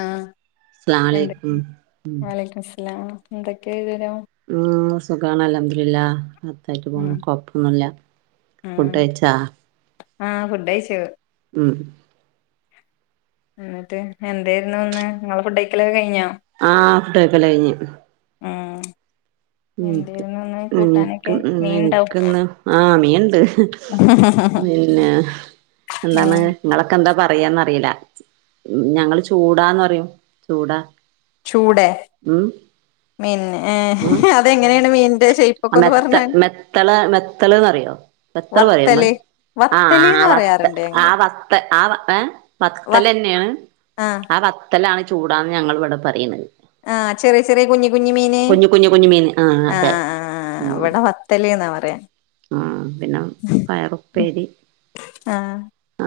ആ അസ്സലാമു അലൈക്കും ഉം വലിക്കുമ്മുസലാം എന്തൊക്കെ? ഉം സുഖാണ് അല്ഹംദുലില്ലാഹ് രാഹത്ത് ആയിട്ട് പോണ് ഉം കോഴപ്പൊന്നുല്ല. ഫുഡ് കഴിച്ച? ഫുഡ് കഴിച്ചു. എന്നിട്ട് എന്തായിരുന്നു ഇന്ന് നിങ്ങളെ ഫുഡ് കഴിക്കലൊക്കെ കഴിഞ്ഞോ? ആഹ് ഫുഡ് കഴിക്കല് കഴിഞ്ഞു. മ് എനിക്ക് എനിക്ക് ഉം മീൻണ്ടാവും എനിക്ക് ഇന്ന് ആ മീനുണ്ട്. പിന്നെ എന്താണ് ഉം നിങ്ങളൊക്കെ എന്താ പ ന്നറിയില്ല ഞങ്ങള് ചൂടാന്ന് പറയും ചൂടാ. ചൂട ഉം മീൻ ഹെ ഹാ ആ മെത്ത മെത്തള മെത്തളന്ന്റിയോ മെത്തള പറയുമ്പോ വത്തല് ആ വത്തല്ന്ന് ആ വത്ത പറയാറുണ്ട് ആ ഞങ്ങള് വത്ത ആ വ വത്തൽ തന്നെയാണ് ആഹ് ആ വത്തലാണ് ചൂടാന്ന് ഞങ്ങൾ ഇവിടെ പറയുന്നത്. ആ ചെറിയ ചെറിയ കുഞ്ഞി കുഞ്ഞി മീന് കുഞ്ഞു കുഞ്ഞു കുഞ്ഞു മീൻ ആ ആഹ് അതെ. ആഹ് ആഹ് ഉം ഇവിടെ വത്തല്ന്നാ പറയാ ആ പിന്നെ പയറുപ്പേരി ആ ആ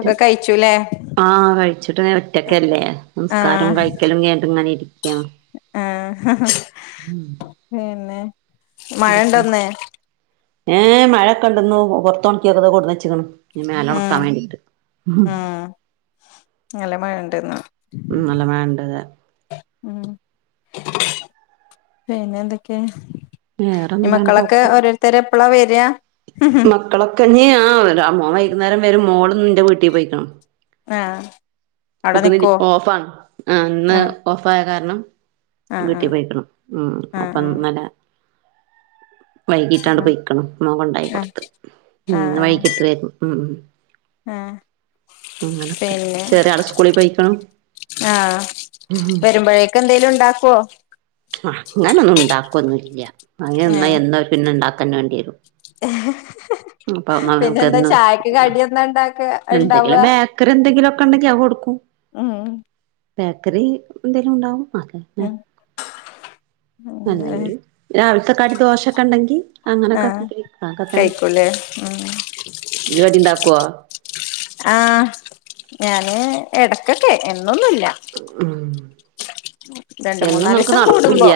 ഒക്കെ കഴിച്ചുല്ലേ? ആഹ് കഴിച്ചിട്ട് ഒറ്റക്കല്ലേ നിസ്കാരം കഴിക്കലും കഴിഞ്ഞിട്ട് ഇങ്ങനെ ഇരിക്കും ആ പിന്നെ മഴ ഇണ്ടോ എന്തൊക്കെ ഇന്ന്? ഏ മഴയൊക്കെണ്ടന്ന് പുറത്തു ഉണക്കിയതൊക്കെ കൊണ്ട് വന്ന് വെച്ചെക്കണു മേലെ ഉം ഉണക്കാൻ വേണ്ടിട്ട് ഉം നല്ല മഴണ്ട്ന്ന് നല്ല മയണ്ട്ത് ഉം പിന്നെ എന്തൊക്കെയ? ഈ വേറെന്താണ് മക്കളൊക്കെ കൊഴപ്പം ഓരോരുത്തര എപ്പള വര മക്കളൊക്കെ ഇനി ആ മോൻ വൈകുന്നേരം വരും മോള് ഇന്ന് എൻ്റെ വീട്ടി പോയിക്കണ്. ആ. ഓക്ക് ന്ന് ലീ ഓഫ് ആണ് ആ ഇന്ന് ആഹ് ഓഫായ കാരണം ആഹ് വീട്ടി ആഹ് പോയിക്കണ് ഉം അപ്പം ആഹ് നല്ല വൈകീട്ടാണ്ട് പെയിക്കണ് മോൻ കൊണ്ടാക്കി ആഹ് ആഹ് കൊടുത്ത്. ഉം ആഹ് ഇന്ന് ആഹ് വൈകീട്ട് വരും ഉം ആഹ് അങ്ങനൊക്കെ പിന്നെ ചെറിയാള് സ്കൂളി പോയിക്കണ്. ആഹ് വരുമ്പഴേക്ക് എന്തേലും ഉണ്ടാക്കുവോ ഹ അങ്ങനൊന്നും ഉണ്ടാക്കൊന്നല്ല്യ അങ്ങനെ എന്ന പിന്നെ ഇണ്ടാ ക്കണ്ണണ്ടിവരും [inaudible] പിന്നെ നമുക്ക് എന്താ എന്നും ചായക്ക് കടിയന്താ ഇണ്ടാക്ക ഉണ്ടാവ? ക്കണ്ടാക്കി അവ്ക്കൊടുക്കും. ഉം. ബേക്കറി എന്തെലും ഉണ്ടാവും. അത് തന്നെ ഉം അങ്ങനെല്ലേ അല്ലെങ്കിൽ രാവിലത്തെക്കടി ദോശൊക്കെ ഉണ്ടെങ്കി അങ്ങനൊക്കെ ആഹ് [unintelligible] തന്നെ കഴിക്കൂലേ ഉം ഈയ് കടി ഉണ്ടാക്കുവോ? ആ ഞാന് എടക്കൊക്കെ എന്നൊന്നുല്ല. ഉം രണ്ട് എന്നും മൂന്നാല് നമുക്ക് ദിസം കൂടുമ്പോ. നടക്കൂല്ല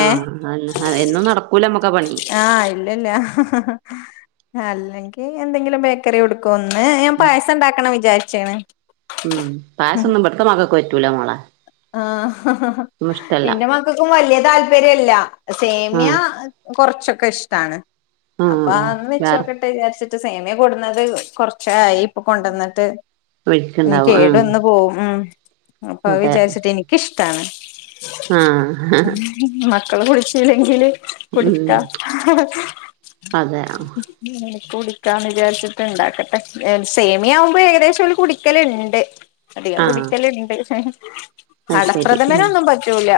ഏ അതന്നെ എന്നും നടക്കൂല നമ്മക്കാ പണി ആഹ് ഇല്ലല്ല. അല്ലെങ്കി എന്തെങ്കിലും ബേക്കറി കൊടുക്കും. ഒന്ന് ഞാൻ ഉം പായസം ഉണ്ടാക്കണം വിചാരിച്ചാണ്. ഉം റ്റൂല മോളെ. ആഹ് ഹ ഹ ഹാ ഒന്നും ഇഷ്ടല്ല എന്റെ മക്കക്കും വല്ല്യ താൽപര്യല്ല സേമിയ ആഹ് കൊറച്ചൊക്കെ ഇഷ്ടാണ് ആഹ് അപ്പൊ ആഹ് അന്ന് വേറെ വെച്ചനോക്കട്ടെ വിചാരിച്ചിട്ട് സേമിയ കൊടുന്നത് കൊറച്ചായി ഇപ്പൊ കൊണ്ട് വന്നിട്ട് വഴിക്ക്ണ്ടാവും ആഹ് എകേടവന്ന് പോവു ഉം അപ്പൊ അ വിചാരിച്ചി ഇഷ്ടാണ് ആ ഹ് ഹാ മക്കള് കുടിച്ചില്ലെങ്കില് കുടിക്കാ അതെ [unintelligible] കുടിക്കാന്ന് വിചാരിച്ചിട്ട് ഇണ്ടാക്കട്ടെ സേമിയ ആവുമ്പോഴ് ഏകദേശം ഒള് കുടിക്കലണ്ട് അധികം ആഹ് കുടിക്കലണ്ട് അത് ശരി ഉം അടപ്രഥമനൊന്നും പറ്റൂല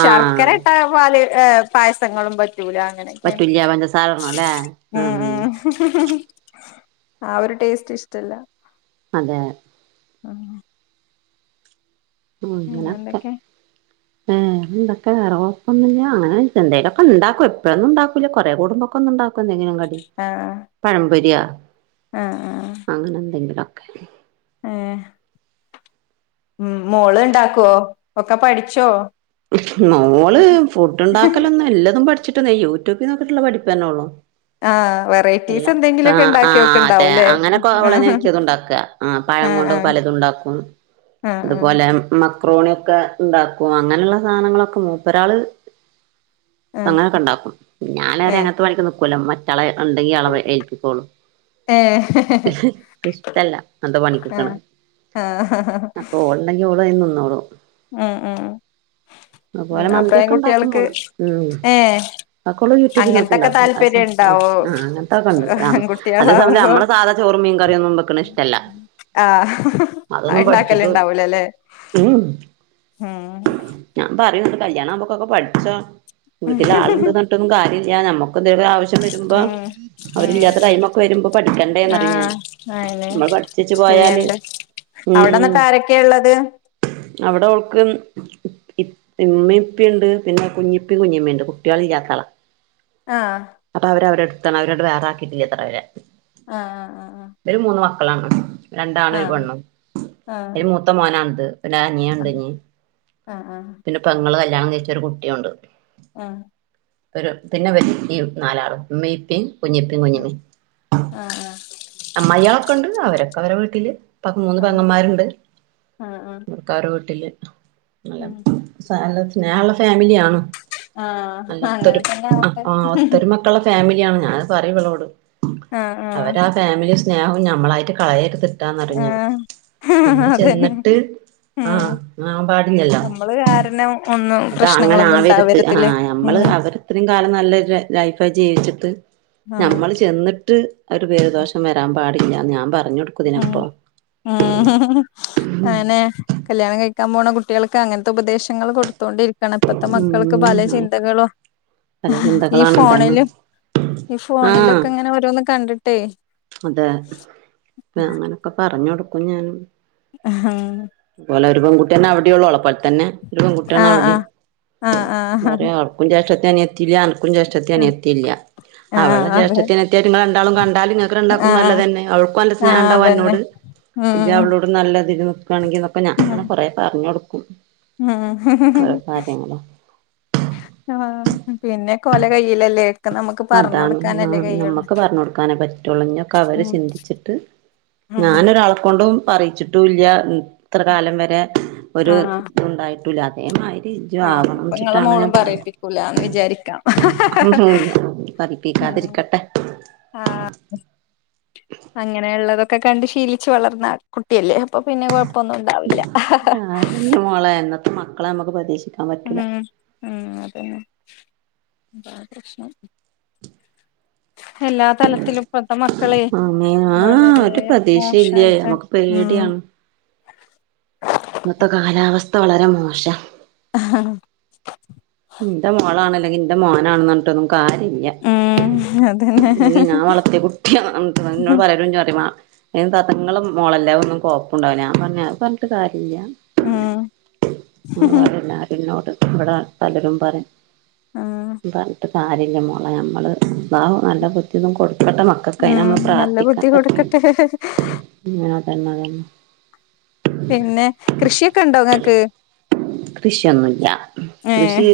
ശർക്കര ആഹ് ഇട്ട പാല് ഏ പായസങ്ങളും പ റ്റൂല അങ്ങനെയൊക്കെ പറ്റൂല്ല പഞ്ചസാരടണല്ലേ ഉം ഉം ആ ഒരു ടേസ്റ്റ് ഇഷ്ടല്ല അതെ [unintelligible] ഉം പിന്നെ അങ്ങനെക്കെ എന്തൊക്കെ [unintelligible] എന്തോലൊക്കെ ഇണ്ടാക്കും എപ്പേഴെന്നുണ്ടാക്കൂല കൊറെ കൂടുമ്പോക്കൊന്ന് ഇണ്ടാക്കും എന്തേലും കടി ആഹ് [unintelligible] പഴമ്പൊരിയാ ആഹ് ആഹ് ആ എന്തെങ്കിലൊക്കെ ഏഹ് ഉം മോള് ഇണ്ടാക്കോ ഒക്കെ പഠിച്ചോ മോള് ഫുഡ് ഉണ്ടാക്കലൊന്നും എല്ലതും പഠിച്ച ചിട്ടില്ല യൂടൂബിൽ നോക്കിട്ടുള്ള പഠിപ്പെന്നെ ഉള്ളൂ ആഹ് അല്ല വെറൈറ്റീസ് അ എന്തെങ്കിലുമൊക്കെ ആ ഉണ്ടാക്കിയൊക്കെ അതെ ഉണ്ടാവൂല്ലേ അങ്ങനെക്ക ഓളന്നെ ആഹ് മിക്കതുണ്ടാക്ക ആ പഴം കൊണ്ട് ആഹ് പലതും ഉണ്ടാക്കും ആഹ് അതുപോലെ മം അ മക്രോണിയൊക്കെ ഉണ്ടാക്കും അങ്ങനെയുള്ള സാധനങ്ങളൊക്കെ മൂപ്പരാള് ആഹ് അങ്ങനെയൊക്കെ ഉണ്ടാക്കും ഞാനേരെ ഏഹ് അങ്ങനത്തെ പണിക്കൊന്നും നിക്കൂല മറ്റാളെ ഉണ്ടെങ്കി അളെ ഏൽപ്പിക്കോള്ളു ഏഹ് ഇഹ് ഇൻക്ക് ഇഷ്ടല്ല ഇങ്ങൻത്ത പണിക്ക് നിക്കണെ ആഹ് ആഹ് അപ്പൊ ഓള്ണ്ടെങ്കി ഓള് അയിന് നിന്നോളൂ ഉം ഉം ഉം അതേപോലെ മന്തിയൊക്കെ ഇണ്ടാക്കും അപ്പഴാൻകുട്ടികൾക്ക് മോള് ഉം ഏഹ് അധോക്കെ ഓള് യൂട്യൂബിൽ നോക്കി അങ്ങനത്തൊക്കെ ഉണ്ടാക്കും താല്പര്യം ഉണ്ടാവോ അങ്ങനത്തൊക്കെ ഉണ്ട് അ അതേ സമയത്ത് ആൺകുട്ടികളാവുമ്പോ നമ്മളെ സാധ ചോറ് മീങ്കറിയൊന്നും വെക്ക്ണ ഇഷ്ടല്ല ആഹ് ഹിഹ് അതൊന്നും പഠിച്ചിട്ട് ആഇണ്ടാക്കലുണ്ടാവൂല ല്ലേ ഉം ഞാൻ പറയണണ്ട് കല്യാണം ആകുമ്പൊക്കൊ പഠിച്ചോ വീട്ടില് ആളുണ്ട് പറഞ്ഞിട്ടോന്നും കാര്യമില്ല ഞമ്മക്ക് എന്തെലൊരുആവശ്യം വരുമ്പോ ഉം ഉം അവരില്ലാത്ത ടൈമ് ഒക്കെ വരുമ്പോ പഠിക്കണ്ടേന്നറിയും ഞാന് ആഹ് നമ്മള് പഠിച്ചച്ച് പോയാല് ഉം അവിടെന്നിട്ട് ആരൊക്കെയ ഇള്ളത് അവിടെ ഓൾക്ക് ഇ ഇമ്മീം ഇപ്പിണ്ട് പിന്നെ കുഞ്ഞിപ്പി കുഞ്ഞിമ്മിണ്ട് കുട്ടിയള് ഇല്ലാത്ത ആളാ ആഹ് അപ്പൊ അവര അവരെടുത്താണ് അവരെ വേറെ ആക്കിയിട്ടില്ല ഇത്രവരെ ആഹ ആഹ് ആഹ് ആഹ മക്കളാണ് രണ്ടാണു ഒരു പെണ്ണും ആഹ് അയില് മൂത്ത മോനാണിത് ഓന്റെ അനിയൻ ഇണ്ട് ഇഞ് ആ ആഹ് പെങ്ങള് കല്യാണം കഴിച്ചൊരുകുട്ടിയുണ്ട് ആഹ് [unintelligible] നാലാള് ഇമ്മീം ഇപ്പിം കുഞ്ഞിപ്പി കുഞ്ഞിമ്മി ആഹ് ആഹ് അമ്മയാളക്കെണ്ട് അവരൊക്കെ അവരെടെ വീട്ടില്- പ മൂന്ന് ആഹ് പെങ്ങമാരുണ്ട് ആഹ് ആഹ് ക്കെ അരുടെ വീട്ടില്. ഉം നല്ല സ്നേഹ ള്ള ഫാമിലിയാണ്. ആഹ് നല്ല അങ്ങനെ ഒത്തരു തന്നെ ആവട്ടെ ആ ഒത്തരുമക്കള്ള ഫാമിലിയാണ് ഞാൻ പറയും വളോട്. ആഹ് ആഹ് അവരാ ഫാമിലി സ്നേഹവും ഞമ്മളായിട്ട് കളയരുത് ആഹ് നമ്മള് അതന്നെ ചെന്നിട്ട് ആ- ഉം നമ്മള് കാരണം ഒന്നും അത അങ്ങനെ പ്രശ്നങ്ങളൊന്നും ആവരുത് ആ ഉണ്ടാവരുതില്ലേ നമ്മള് ഉം അവര് ഇത്രിം കാലം നല്ല- ജീവിചിട്ട് ആഹ് ഞമ്മൾ ചെന്നിട്ട് - ഒരു പേരുദോഷം വരാൻ പാടില്ലാന്ന് ഞാൻ പറഞ്ഞ- ഉഹ് ഉഹ് അങ്ങനെ കല്യാണം കയ് - ക്കാൻ പോണ കുട്ടികൾക്ക് അങ്ങനത്തെ ഉപദേശങ്ങൾ കൊടുത്തോണ്ടിരിക്കണം ഇപ്പത്തെ മക്കൾക്ക് പല ഉം ചിന്തകളും- പല ഈ ചിന്തകളാണ് ഇതാണ് ഫോണിലും ഈ ആഹ് ഫോണിലൊക്കെ ങ്ങനെ ഓരോന്ന് കണ്ടിട്ട്- അതെ അങ്ങനൊക്കെ പറഞ്ഞു കൊടുക്കും ഞാനും. ആഹ് പോലെ ഒരു പെൺ കുട്ടിന്നെ അവിടെള്ളൂ ഓളെ പോലെ തന്നെ. ഒരു പെൺകുട്ടിയാണ് ആഹ് അവിടിം ആഹ് ആഹ് അവക്കും ജേഷ് - അനിയത്തില്ലഅനക്കും ജേഷ്‌ടത്തി അനിയത്തില്ല അവളെ ആഹ് അതെ ജേഷ്ഠത്തി അനിയത്തി ആയി ഇങ്ങള് രണ്ടാളും കണ്ടാലും ണ്ടാക്കും ആഹ് ആഹ് നല്ലതന്നെ അവൾക്കും നല്ല ആഹ് സ്നഹംണ്ടാവും അതന്നെ അന്നോട് ഇജ്ജ് ഉം അവളോട് നല്ലതിൽ - ണെങ്കിൽ എന്നക്കെ ഞാൻങ്ങനെ കുറെ പറഞൊടുക്കും മ് ഹ് കാര്യങ്ങള് ഹ് പിന്നെക്കെ ഓല കൈയിലല്ലേ. അതാണ് നമ്മുക്ക് പറഞ്ഞ കൊടുക്കാനേ പറ്റുള്ളൂ ഞൊക്കെ അവര് ഉം ചിന്തിച്ചിട്ട്- ഉം ഞാനൊരാളെ കൊണ്ടും- പറിച്ചിട്ടും ഇല്ല ഇത്ര കാലം വരെ ഒരു ആഹ് ഇതും ഇണ്ടായിട്ടില്ല അതേമാതിരി - ആഹ് അപ്പൊ ങ്ങളെ മോളും പറീപ്പിക്കൂലാന്ന് വിചാരിക്കാം. ഉം പറീപ്പിക്കാതിരിക്കട്ടേ. ആഹ് അങ്ങനെയുള്ളതൊക്കെ കണ്ട് ശീലിച്ച് വളർന്ന കുട്ട്യല്ലേ അപ്പൊ പിന്നെ കൊ [unintelligible] മോളെ ഇന്നത്തെ മക്കള അമ്മക്ക് പ്രതീക്ഷി ഉം ഉം അതന്നെ ഇതാ പ്രശ്നം ഉം എല്ലാ തലത്തിലും ഇപ്പത്തെ മക്കളെ ആമ്മേ ആഹ് വളരെ ഒരു പ്രതീക്ഷയില്ലേ മോശായിട്ട് നമ്മുക്ക് ഉം [unintelligible] ഇന്നത്തെ കാലാവസ്ഥ വളരെ മോശാ ല്ലെങ്കി ഇന്റെ മോനാണ്ന്നർഞ്ഞ്ട്ടൊന്നും കാര്യല്ല ഉം അതന്നെ ഇല്ലെങ്കി ഞാൻ വളർത്തിയ കുട്ടിയാ [unintelligible] ഇന്നോട് പറിയലന്നെ പറിമ്മാ അയിന് താത്ത ഇങ്ങളെ ഉം മോളല്ലെ അഹ് ഒന്നും കൊഴപ്പും ഉണ്ടാവുല്ലാ ഞാൻ പറ്ഞ്ഞ അഹ് പറഞ്ഞ്ട്ട് കാ ഇല്ല്യാ ഉം അഹ് പറിം നാത്തൂന് ഇന്നോട് ഇവടെ പലരും പറിം. ഉം പറ്ഞ്ഞ്ട്ട് കാര്യല്ല മോളെ ഞമ്മള് [unintelligible] നല്ല ബുദ്ധിയൊന്നും കൊട് ഇപ്പത്തെ മക്കൾക്ക് ഉം അയിനൊന്നും നല്ല പ്രാർത്ഥിക്കാൻ ബുദ്ധി പറ്റൂല്ല കൊടുക്കട്ടെ ഉം [unintelligible] അഹ് എന്നാണ് പിന്നെ കൃഷിയൊക്കണ്ടോ ഇങ്ങക്ക്? കൃഷിയൊന്നുല്ല ഏഹ് കൃഷി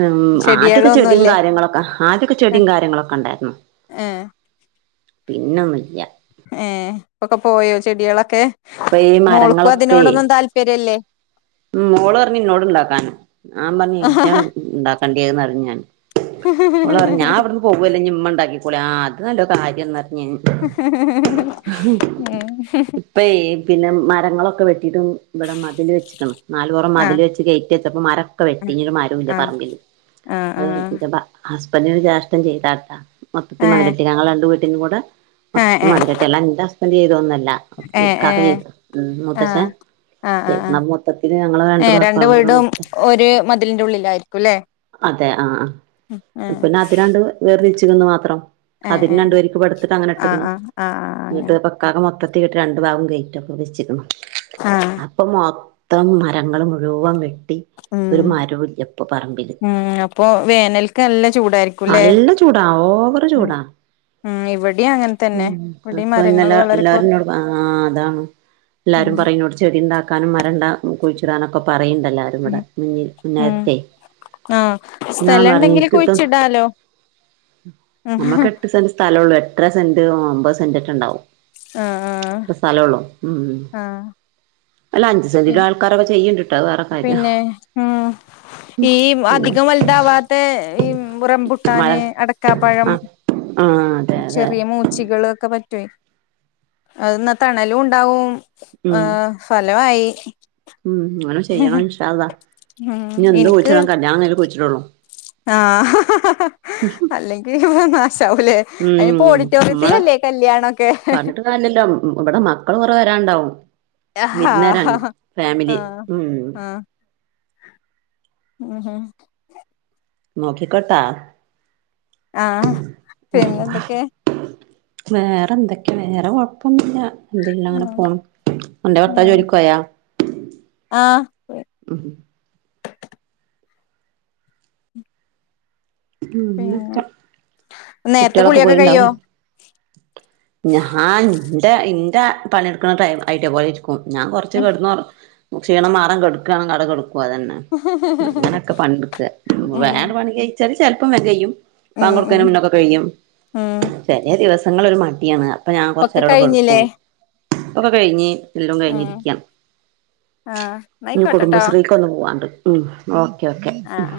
ഉം ആദ്യൊക്കെ ചെടിം കാര്യങ്ങളൊക്ക ആദ്യൊക്കെ ചെടിം കാര്യങ്ങളൊക്കണ്ടാരുന്നു ഏഹ് പിന്നൊന്നുല്ല ഏഹ് ഇപ്പൊക്കെ പോയോ ചെടിയളൊക്കെ ഇപ്പൊ ഈ മോൾക്കും അതിനോടൊന്നും താല്പര്യല്ലേ ഉം മോളറ്ഞ്ഞ് ഇന്നോട് ഇണ്ടാക്കാന് ഞാൻ പറ്ഞ്ഞ് ഇജ്ജാണ് ഇണ്ടാക്കണ്ട്യേന്നർഞ്ഞ് ഞാന് ഓളർഞ്ഞ് ഞാൻ ഇവട്ന്ന് പോവല്ലേ ഇഞ്ഞ് ഇമ്മണ്ടാക്കിക്കോളീം ആഹ് അത് നല്ല കാര്യംന്ന [unintelligible] ഇപ്പേ പിന്നെ മ മരങ്ങളൊക്കെ വെട്ടീട്ടും ഇവിടെ മതില് നാലുപൊറം ആ ആ മതില് വെച്ച് ഗെയ്റ്റ് വെച്ചപ്പം മരൊക്കെ വെട്ടി ഇനി ഒരു മരൂല്ല പറമ്പില് [inaudible] ആ ആ [unintelligible] മൊത്തത്തി ആ ഏ മതിലെട്ടി ഞങ്ങൾ രണ്ട് വീട്ടിലുങ്കൂടെ ഏ മൊത്തത്തി മതിലിട്ട് എല്ലാ ന്റെ ഹസ്ബന്റ് ചെയ്തോന്നല്ല ഏ ഏ ഏ ഇക്കാക്ക ചെയ്ത് മൂത്തച്ഛൻ [unintelligible] ഏഹ് രണ്ട് കൂടെ വീടും മൊത്തം ഒര് മതിലിന്റെ ഉള്ളിലായിരിക്കുല്ലെ അതെ ആ പിന്നെ അതി രണ്ട് വേർതിരിച്ചികിന് മാത്രം ഏ അതിന്ന് ഏ രണ്ട് വരിക് പഠിത്തിട്ട് അങ്ങനെ ആ ഇട്ട്കേണ് ആ ആ ആ അങ്ങനെ വീട്ടില് [unintelligible] മൊത്തത്തിൽ രണ്ട് ഭാഗം ഗെയ്റ്റ് ഒക്കെ വെച്ച്കിണ് ആ അപ്പം മൊത്തം മരങ്ങളും ളും വെട്ടി ഉം ഒരു മരോവില്ല ഇപ്പം പറമ്പില് ഉം അപ്പൊ വേനൽക്ക് നല്ല ചൂടായിരിക്കുംല്ലേ നല്ല ചൂടാ ഓവർ ഉം ചൂടാ ഉം ഇവിടെയും അങ്ങനെ തന്നെ ഇവിടെയും ഇപ്പ മരങ്ങൾ ഇന്നല വളരെ എല്ലാരും കൊറ ഇന്നോട് പ ആ അതാണ് എല്ലാരും ഉം പറിം എന്നോട് ചെടി ഇണ്ടാകാനും മരണ്ടാ കുഴിച്ചിടാനൊക്കെ പറിം ണ്ടല്ലാരും ഇവിടെ മുന്നിൽ മുന്നേരത്തെ ആഹ് സ്ഥലണ്ടങ്കി കുയിച്ചിടലോ നമ്മക്ക് എട്ട് സെന്റ് സ്ഥലള്ളൂ എട്ടര സെന്റ് ഒൻപത് സെന്റെക്കെ ഇണ്ടാവും ആ ആ സ്ഥലള്ളൂ ഉം ആ അല്ല അഞ്ചു പി സെന്റിലും ആൾക്കാരൊക്കെ ചെയ്യുണ്ട് പിന്നെ ഉം ഈ ചെയ്യാ അതികം വല്താവാത്ത ഈ റംബുട്ടാന് മരം അടക്കാപഴം ആ ആ അതെ അതെ ചെറിയ മൂച്ചികള് ഒക്ക പറ്റുവേ അത് ഇന്നാ തണലുണ്ടാകും ആ ഉം ഫലവായി. ഉം അങ്ങനെ ചെയ്യണം ഇന്ഷാ അല്ലാഹ് ഉം ഇഞ്ഞ് എന്ത് കുഴിച്ചിട കല്ലിയാണം കഴിഞ്ഞെ കുഴിച്ചിടുള്ളു. ആ ഹ് ഹ ഹ ഹ അല്ലെങ്കി പ്പ ന സവുല്ലെ അയിന് പ്പം ഉം നമ്മളെ ഓടിട്ടോറിയത്തിലെല്ലേ കല്ലിയാണക്കെ. കണ്ടാവും വിരുന്നരാണ് ഫാമിലി ഉം. ഉ ഹും മോഖി കത്ത ആ ഹ് പിന്നെന്തൊക്കെ? വേറൊന്തക്കെണ് വേറെ കൊയപ്പം ന്നൂല്ല്യ. ന്തുല്ലാ ഇങ്ങനെ ഉം പോണ് അന്റെ ഭർത്താവ് ഉം ജോലിക് പോയ? ആഹ് ഉം ഹും പിന്നെ ഇങ്ങക്കെ നേരത്തെ കുട്ട്യോളക്കെ കുളിയൊക്കെ കഴിയോ പോയിണ്ടാവുല്ലേ ഞാൻ ന്റെ ന്റെ പണിടക്കണ ടൈ ആയിറ്റേ പോലിരിക്കും ഞാൻ കൊർച്ച് ഉം കേട്ന്നൊറു ഷീണം മാറാ കേട്ക്കാണെ അവിടെ കേട പോതെന്നെ അങ്ങനെക്കെ പണിടക്ക വേണ്ട പണികഴിച്ചാൽ ചെലപ്പം വേം കഴിയും. ഉം ഉം ബാങ്കൊടക്കിനമുന്നേ ക്കെ കഴിയും. ഉം ചെലെദിവസങ്ങളില് ഒരു മടിയാണ്. അപ്പം ഞാൻ ഒക്കെ കോർചേരം അവിടെ കഴിഞ്ഞില്ലേ കിടക്കും ഇപ്പക്കെ കഴിഞ്ഞ് എല്ലും കയിഞ്ഞ് ഉം രിക്കാണ് ആഹ് ന്നാ നി കുടുംബ ആയിക്കോട്ടെട്ടോ ശ്രീകൊന്ന് പോവണ്ട്. ഉം ഒക്കെ ഒക്കെ. ആഹ് ആഹ്